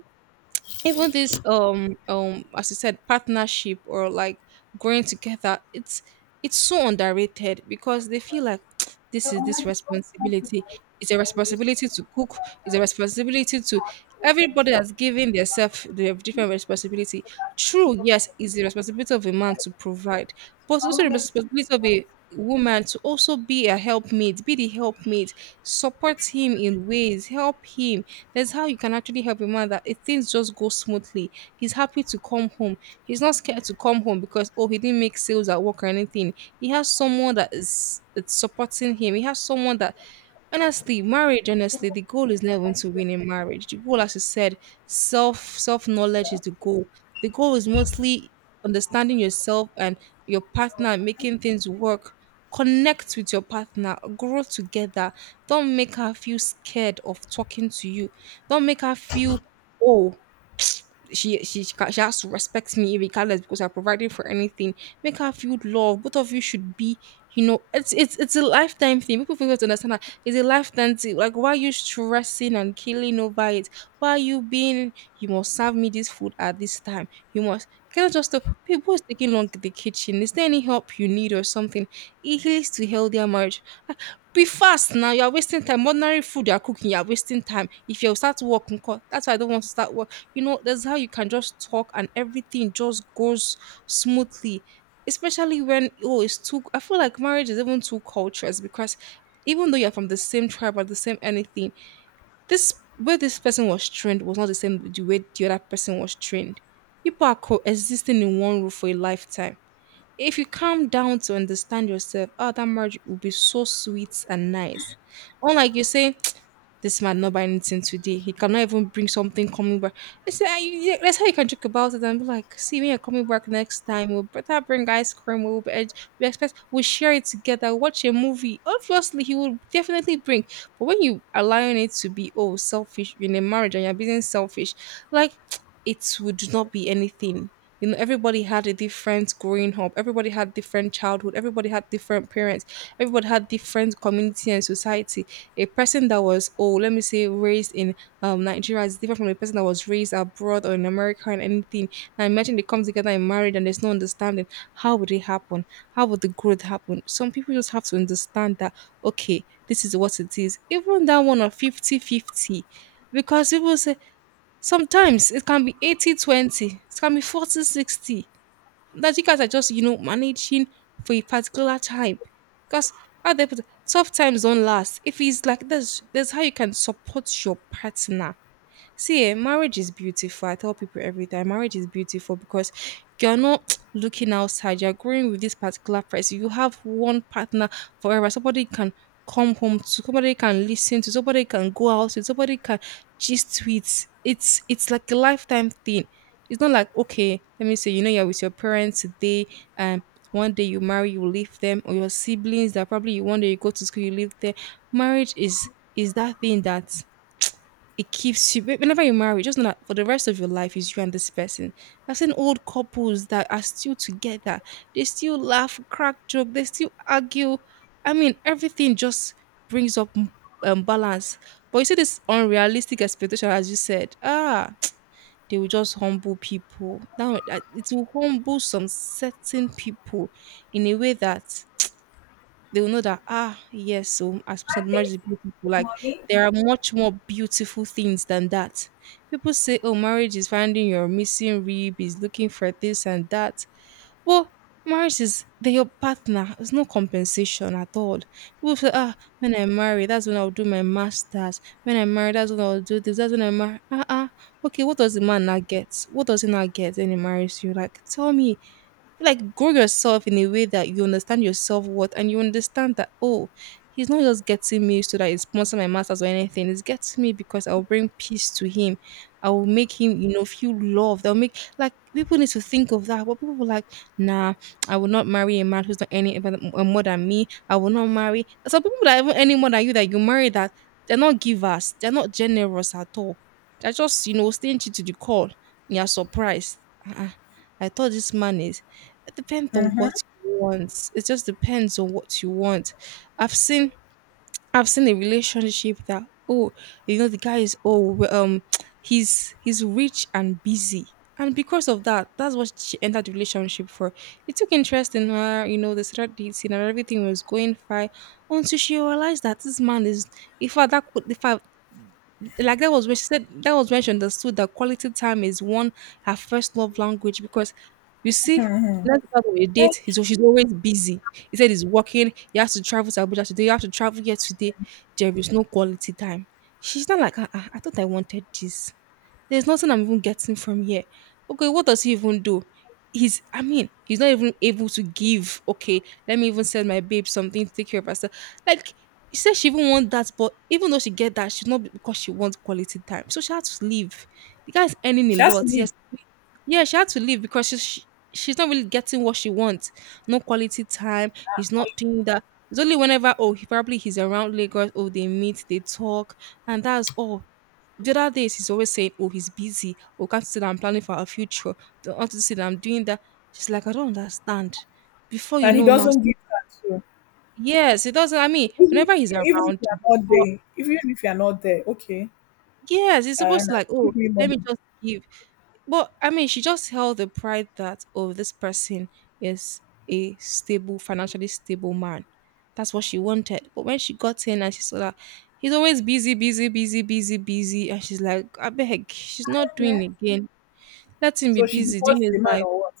even this um um as you said, partnership or, like, growing together, it's it's so underrated because they feel like this is this responsibility, it's a responsibility to cook, it's a responsibility to, everybody has given themselves the different responsibility. True, yes, it's the responsibility of a man to provide, but it's also the responsibility of a woman to also be a helpmate, be the helpmate, support him in ways, help him. There's how you can actually help a man, that if things just go smoothly, he's happy to come home. He's not scared to come home because oh, he didn't make sales at work or anything. He has someone that is it's supporting him. He has someone that. Honestly, marriage, honestly, the goal is never to win in marriage. The goal, as you said, self self knowledge is the goal. The goal is mostly understanding yourself and your partner and making things work. Connect with your partner, grow together. Don't make her feel scared of talking to you. Don't make her feel, oh, she she she, ca- she has to respect me regardless because I provided for anything. Make her feel love. Both of you should be, you know, it's it's it's a lifetime thing. People forget to understand that it's a lifetime thing. Like, why are you stressing and killing over it? Why are you being you must serve me this food at this time? You must, you cannot just stop, people is taking long in the kitchen. Is there any help you need or something? It leads to healthier marriage. Be fast now, you are wasting time. Ordinary food you are cooking, you are wasting time. If you start work, nko, that's why I don't want to start work. You know, that's how you can just talk and everything just goes smoothly. Especially when oh, it's too. I feel like marriage is even two cultures because even though you're from the same tribe or the same anything, this where this person was trained was not the same the way the other person was trained. People are coexisting in one roof for a lifetime. If you calm down to understand yourself, oh, that marriage will be so sweet and nice. Unlike you say. This man not buying anything today. He cannot even bring something coming back. I said, "Ah, you- you- that's how you can joke about it and be like, see, when you're coming back next time, we'll better bring ice cream. We'll be, we expect we'll share it together, watch a movie." Obviously, he will definitely bring. But when you allowing it to be oh selfish, you're in a marriage and you're being selfish, like, it would not be anything. You know, everybody had a different growing up, everybody had different childhood, everybody had different parents, everybody had different community and society. A person that was oh, let me say, raised in um Nigeria is different from a person that was raised abroad or in America and anything. Now imagine they come together and married and there's no understanding. How would it happen? How would the growth happen? Some people just have to understand that okay, this is what it is. Even that one of fifty-fifty, because people say sometimes it can be eighty-twenty, it can be forty sixty. That cars are just, you know, managing for a particular time. Because other tough times don't last. If it's like this, that's how you can support your partner. See, eh, marriage is beautiful. I tell people every time, marriage is beautiful because you're not looking outside. You're growing with this particular person. You have one partner forever. Somebody you can come home to. Somebody you can listen to. Somebody you can go out with. Somebody you can gist with. It's it's like a lifetime thing. It's not like okay, let me say, you know, you're with your parents today, and one day you marry, you leave them, or your siblings that probably you one day you go to school, you leave them. Marriage is is that thing that it keeps you whenever you marry, just know that for the rest of your life is you and this person. I've seen old couples that are still together. They still laugh, crack joke, they still argue. I mean, everything just brings up um, balance. But you see this unrealistic expectation, as you said, ah, they will just humble people. Now uh, it will humble some certain people in a way that they will know that ah yes, so as Saint Marys is beautiful. Like there are much more beautiful things than that. People say, oh, marriage is finding your missing rib, is looking for this and that. Well, marriage is they your partner. There's no compensation at all. People say, ah, when I marry, that's when I'll do my masters. When I marry, that's when I'll do this. That's when I marry. Ah, ah. Okay, what does the man not get? What does he not get when he marries you? Like, tell me, like grow yourself in a way that you understand your self worth and you understand that oh, he's not just getting me so that he's sponsoring my masters or anything. He's getting me because I'll bring peace to him. I will make him, you know, feel loved. I'll make, like, people need to think of that. But people were like, nah, I will not marry a man who's not any uh, more than me. I will not marry. Some people that even any more than you that you marry that they're not givers. They're not generous at all. They're just you know stingy to the core. You're surprised. Uh-uh. I thought this man is. It depends on what you want. It just depends on what you want. I've seen I've seen a relationship that, oh, you know the guy is, oh, we- um he's he's rich and busy. And because of that, that's what she entered the relationship for. He took interest in her, you know, they started dating, and everything was going fine until she realized that this man is, if fact, that could, if, like, that was when she said, that was when she understood that quality time is one, her first love language, because, you see, let's start with a
Eh,
date. He's she's always busy. He said he's working, he has to travel to Abuja today, you have to travel here today. There is no quality time. She's not like, ah, ah, I thought I wanted this. There's nothing I'm even getting from here. Okay, what does he even do? He's, I mean, he's not even able to give. Okay, let me even send my babe something to take care of herself. Like, she said she even want that, but even though she get that, she's not, because she wants quality time. So she had to leave. The guy's earning a
She has to
lot.
leave,
Yes, yeah, she had to leave because she's she, she's not really getting what she wants. No quality time. He's not doing that. It's only whenever, oh, he probably, he's around Lagos. Oh, they meet, they talk, and that's all. The other days he's always saying, oh, he's busy. Oh, can't you see that I'm planning for our future? Don't want to see that I'm doing that. She's like, I don't understand. Before you
and he
know now,
doesn't
so-
give her. So
yes, it doesn't. I mean,
even
whenever he's
even if
around,
you are not
but
there, even if you are not there, okay,
yes, he's
uh,
supposed
and
to, like, oh,
give me
let
money.
me just give. But I mean, she just held the pride that, oh, this person is a stable, financially stable man. That's what she wanted. But when she got in and she saw that he's always busy, busy, busy, busy, busy, and she's like, I beg, she's not doing again. Let him be
So she
busy doing
divorced
his
the man
life.
or what?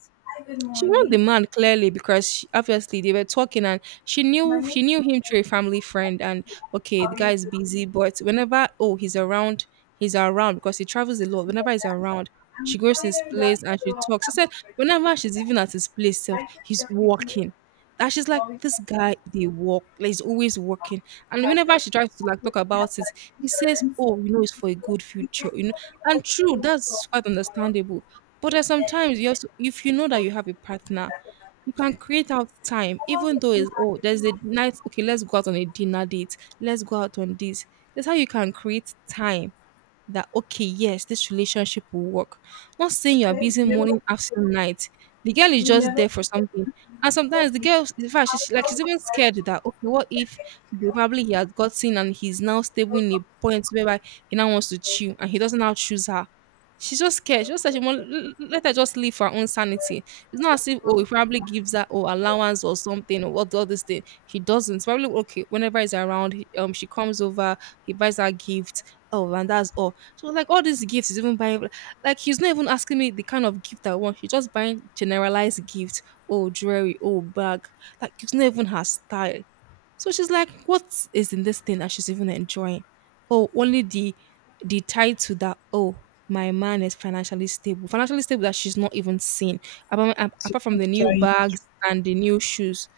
She warned the man clearly because she, obviously, they were talking, and she knew she knew him through a family friend. And okay, the guy is busy, but whenever, oh, he's around, he's around because he travels a lot. Whenever he's around, she goes to his place and she talks. She said whenever she's even at his place self, he's walking. And she's like, this guy, they walk, like, he's always walking. And whenever she tries to, like, talk about it, he says, oh, you know it's for a good future you know and true, that's quite understandable. But there's sometimes you also, if you know that you have a partner, you can create out time, even though it's, oh, there's a night, okay, let's go out on a dinner date, let's go out on this. That's how you can create time that okay, yes, this relationship will work. Not saying you are busy morning, afternoon, night. The girl is just there for something. And sometimes the girl, in fact, she's like, she's even scared that okay, what if probably he has gotten and he's now stable in a point whereby he now wants to chew and he doesn't now choose her. She's just scared. She just said she want, let her just live for her own sanity. It's not as if, oh, he probably gives her, oh, allowance or something or what, all this thing. He doesn't. Probably okay. Whenever he's around, he, um, she comes over. He buys her gift. Oh, and that's all. So, like, all these gifts is even buying, like, he's not even asking me the kind of gift I want. He's just buying generalized gifts. Oh, jewelry, oh, bag. Like, it's not even her style. So she's like, what is in this thing that she's even enjoying? Oh, only the the tie to that. Oh, my man is financially stable. Financially stable that she's not even seen. Apart,
She's
apart from
not
the new
enjoying it.
bags and the new shoes.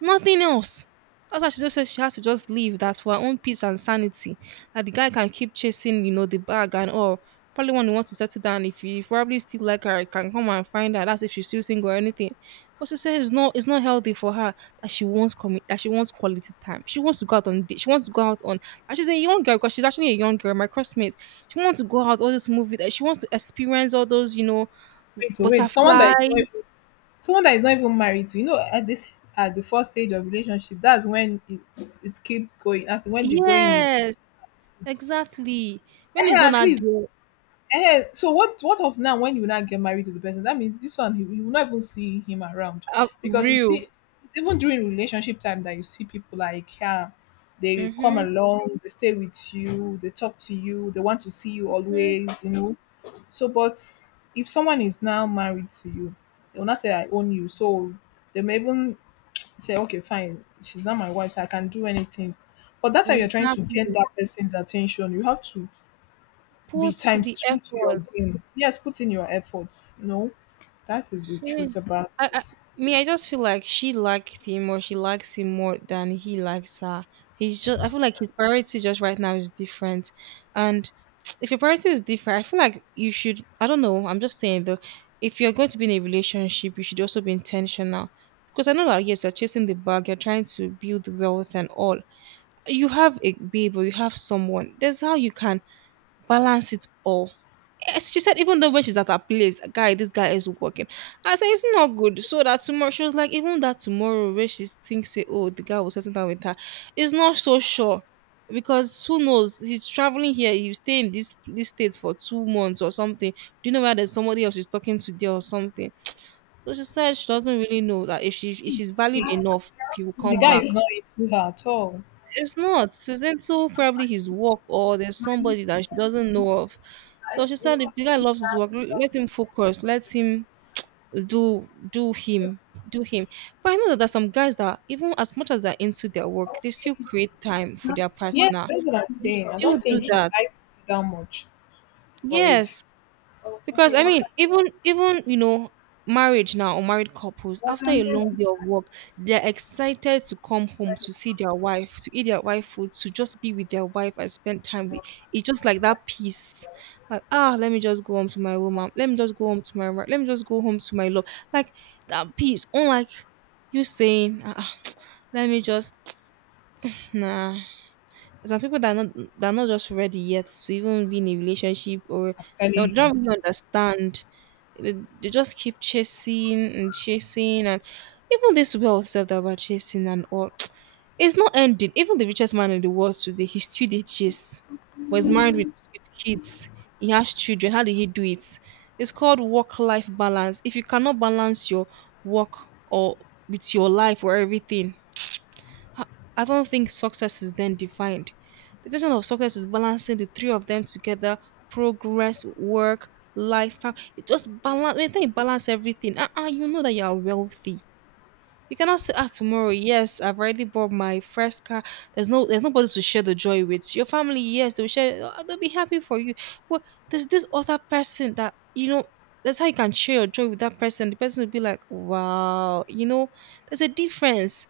Nothing else. That's why she just said she had to just leave that for her own peace and sanity. That the guy can keep chasing, you know, the bag and all. Probably when he wants to settle down, if he probably still like her, he can come and find her. That's if she's still single or anything. But she said it's not it's not healthy for her that she wants commi- that she wants quality time. She wants to go out on date. She wants to go out on, and she's a young girl, because she's actually a young girl, my crossmate. She wants to go out all this movie, that she wants to experience all those, you know,
Wait, so wait, someone that
butterflies.
is not even, someone that is not even married to, you know, at this at the first stage of relationship, that's when it's it's keep going. That's when the going is,
Yes, exactly. When it's
eh,
not
at
that
least.
dear,
Eh, so what what of now when you now get married to the person? That means this one he, you will not even see him around.
uh,
Because you
real.
see it's even during relationship time that you see people like yeah, they come
Mm-hmm.
along, they stay with you, they talk to you, they want to see you always, you know. So, but if someone is now married to you, they will not say, I own you. So they may even say, okay, fine, she's not my wife, so I can do anything. But that time you're trying to gain
Exactly.
that person's attention, you have to be
Put the
times true to your
effort.
gains. Yes, put in your efforts. No, that is the
Yeah.
truth about
I, I
this.
me, I just feel like she liked him, or she likes him more than he likes her. He's just, I feel like his priority just right now is different. And if your priority is different, I feel like you should, I don't know, I'm just saying though, if you're going to be in a relationship, you should also be intentional. Because I know that yes, you're chasing the bag, you're trying to build wealth and all. You have a babe or you have someone. That's how you can balance it all. Yes, she said even though when she's at her place, guy, this guy is working. I said it's not good. So that tomorrow she was like, even that tomorrow where she thinks, say, oh, the guy was sitting down with her, is not so sure. Because who knows? He's traveling here, he stay in this this state for two months or something. Do you know whether there's somebody else is talking to there or something? So she said she doesn't really know that if she
I
if
think
she's
the,
valued enough, he will
the
come
guy
back.
is not into her at all.
It's not. Season two, probably his work or there's somebody that she doesn't know of. So she said, if the guy loves his work, l- let him focus. Let him do do him do him. But I know that there's some guys that even as much as they're into their work, they still create time for their
Yes,
partner.
that's what I'm
They
saying. I
still
don't
do
think he
that.
likes her that much. But if
Yes, because I
I'm
mean, even even you know, marriage now or married couples after a long day of work, they're excited to come home to see their wife, to eat their wife food, to just be with their wife and spend time with. It's just like that peace, like, ah, let me just go home to my woman, let me just go home to my ri- let me just go home to my love, like that peace. Unlike you saying, ah, let me just nah, some people that are not that are not just ready yet to even be in a relationship or they
telling you.
don't really understand. They, they just keep chasing and chasing and even this wealth self that we're chasing and all it's not ending. Even the richest man in the world today, he still did chase. Was married with, with kids. He has children. How did he do it? It's called work-life balance. If you cannot balance your work or with your life or everything, I I don't think success is then defined. The definition of success is balancing the three of them together: progress, work, life. fam- It's just balance. When you think balance everything, uh, uh, you know that you are wealthy. You cannot say, ah, tomorrow, yes, I've already bought my first car. There's no, There's nobody to share the joy with. Your family, yes, they will share. Ah, they'll be happy for you. But there's this other person that you know. That's how you can share your joy with that person. The person will be like, wow, you know, there's a difference,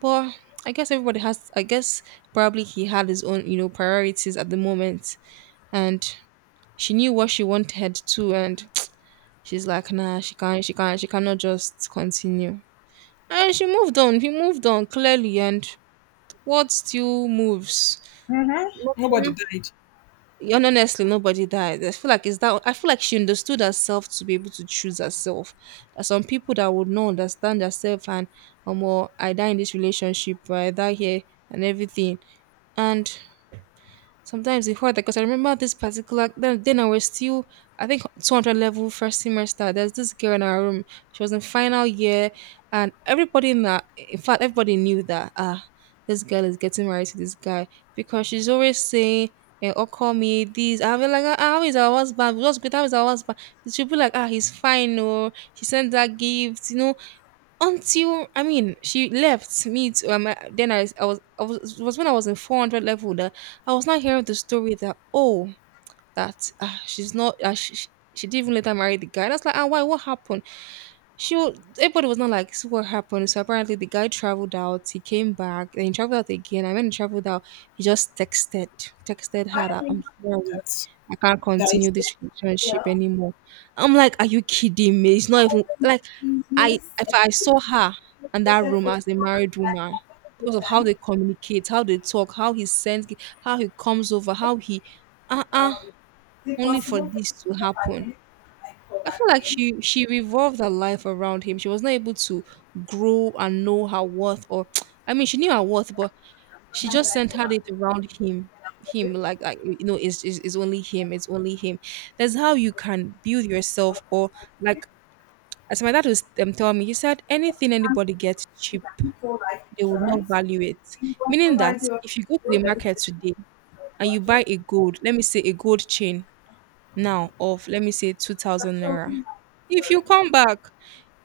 but I guess everybody has, I guess probably he had his own, you know, priorities at the moment. And she knew what she wanted too. And she's like, nah, she can't, she can't, she cannot just continue. And she moved on. He moved on clearly. And what still moves?
Mhm. Nobody
Mm.
died.
And honestly, nobody died. I feel like it's that. I feel like she understood herself to be able to choose herself. There are some people that would not understand herself and, um, well, I die in this relationship, or I die here, and everything. And sometimes it hard, because I remember this particular then, then, I was still, I think, two hundred level first semester. There's this girl in our room. She was in final year, and everybody in that in fact everybody knew that, ah, this girl is getting married to this guy, because she's always saying. Eh, or call me this. I'll be like, ah, ah, how is our husband? What's good? How is our husband? She'll be like, ah, he's fine. Or she sent that gift. You know, until, I mean, she left me. To, um, I- then I, I was, I was, it was when I was in four hundred level that I was not hearing the story that, oh, that uh, she's not, uh, she, she she didn't even later marry the guy. And I was like, ah, why? What happened? she wa- Everybody was not like, so what happened? So apparently the guy traveled out, he came back, then he traveled out again, and when he traveled out, he just texted texted her that, I'm sorry,
That's
I can't
that
continue
is
this relationship anymore. I'm like, are you kidding me? It's not even like, I if I saw her in that room as a married woman, because of how they communicate, how they talk, how he sends, gi- how he comes over, how he uh-uh, only for this to happen. I feel like she she revolved her life around him. She was not able to grow and know her worth, or I mean, she knew her worth, but she just centered it around him. Him, like, like you know, it's, it's it's only him. It's only him. That's how you can build yourself, or like, as my dad was um, telling me, he said anything anybody gets cheap, they would not value it. Meaning that if you go to the market today and you buy a gold, let me say a gold chain, now, of let me say two thousand naira, if you come back,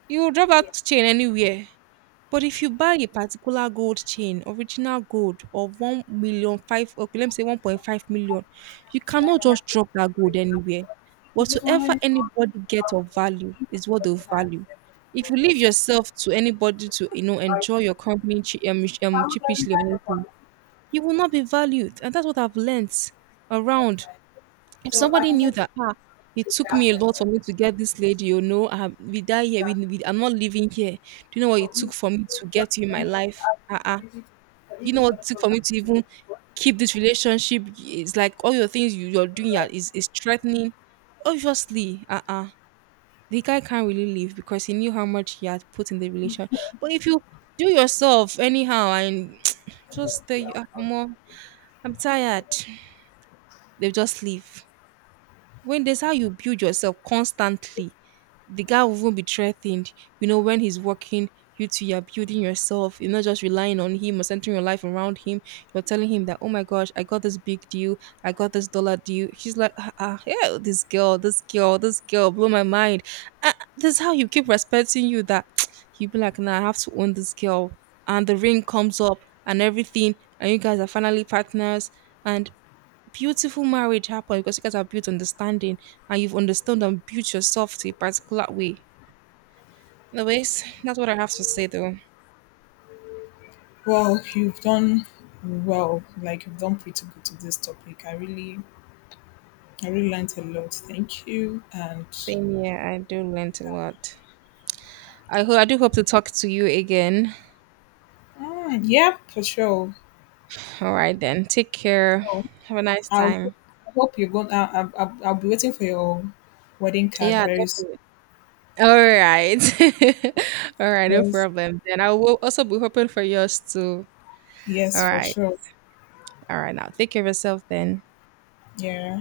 you will drop that chain anywhere. But if you buy a particular gold chain, original gold of one million, five, okay, let me say one point five million, you cannot just drop that gold anywhere. Whatsoever anybody get of value is what they value. If you leave yourself to anybody to, you know, enjoy your company che- um, sh- um, cheapishly or anything, you will not be valued. And that's what I've learnt around. If somebody knew that, ah, it took me a lot for me to get this lady, you know, I have, with that here. We, we I'm not living here. Do you know what it took for me to get you in my life? Ah, uh-uh. You know what it took for me to even keep this relationship? It's like all your things you, you're doing are- is is threatening. Obviously, uh-uh. The guy can't really leave because he knew how much he had put in the relationship. But if you do yourself anyhow and just tell you, ah, omo, I'm tired, they just leave. When there's how you build yourself constantly, the guy will even be threatened. You know, when he's working, you two, you're building yourself. You're not just relying on him or centering your life around him. You're telling him that, oh my gosh, I got this big deal. I got this dollar deal. She's like, ah, ah, yeah, this girl, this girl, this girl blew my mind. Ah, this is how you keep respecting you, that you be like, nah, I have to own this girl. And the ring comes up and everything. And you guys are finally partners. And beautiful marriage happen because you guys have built understanding and you've understood and built yourself to a particular way. Anyways, that's what I have to say though.
Well, you've done well. Like you've done pretty good to this topic. I really I really learned a lot. Thank you. And
Same here, I do learn a lot. I hope I do hope to talk to you again.
mm, yeah, for sure.
All right then. Take care.
So
Have a nice
I'll
time.
I hope you're going. I'll, I'll, I'll be waiting for your wedding card
Yeah,
very soon.
definitely. All right. All right, no
Yes,
problem. Then I will also be hoping for yours too. All
yes, for
right.
sure.
All right now. Take care of yourself then.
Yeah.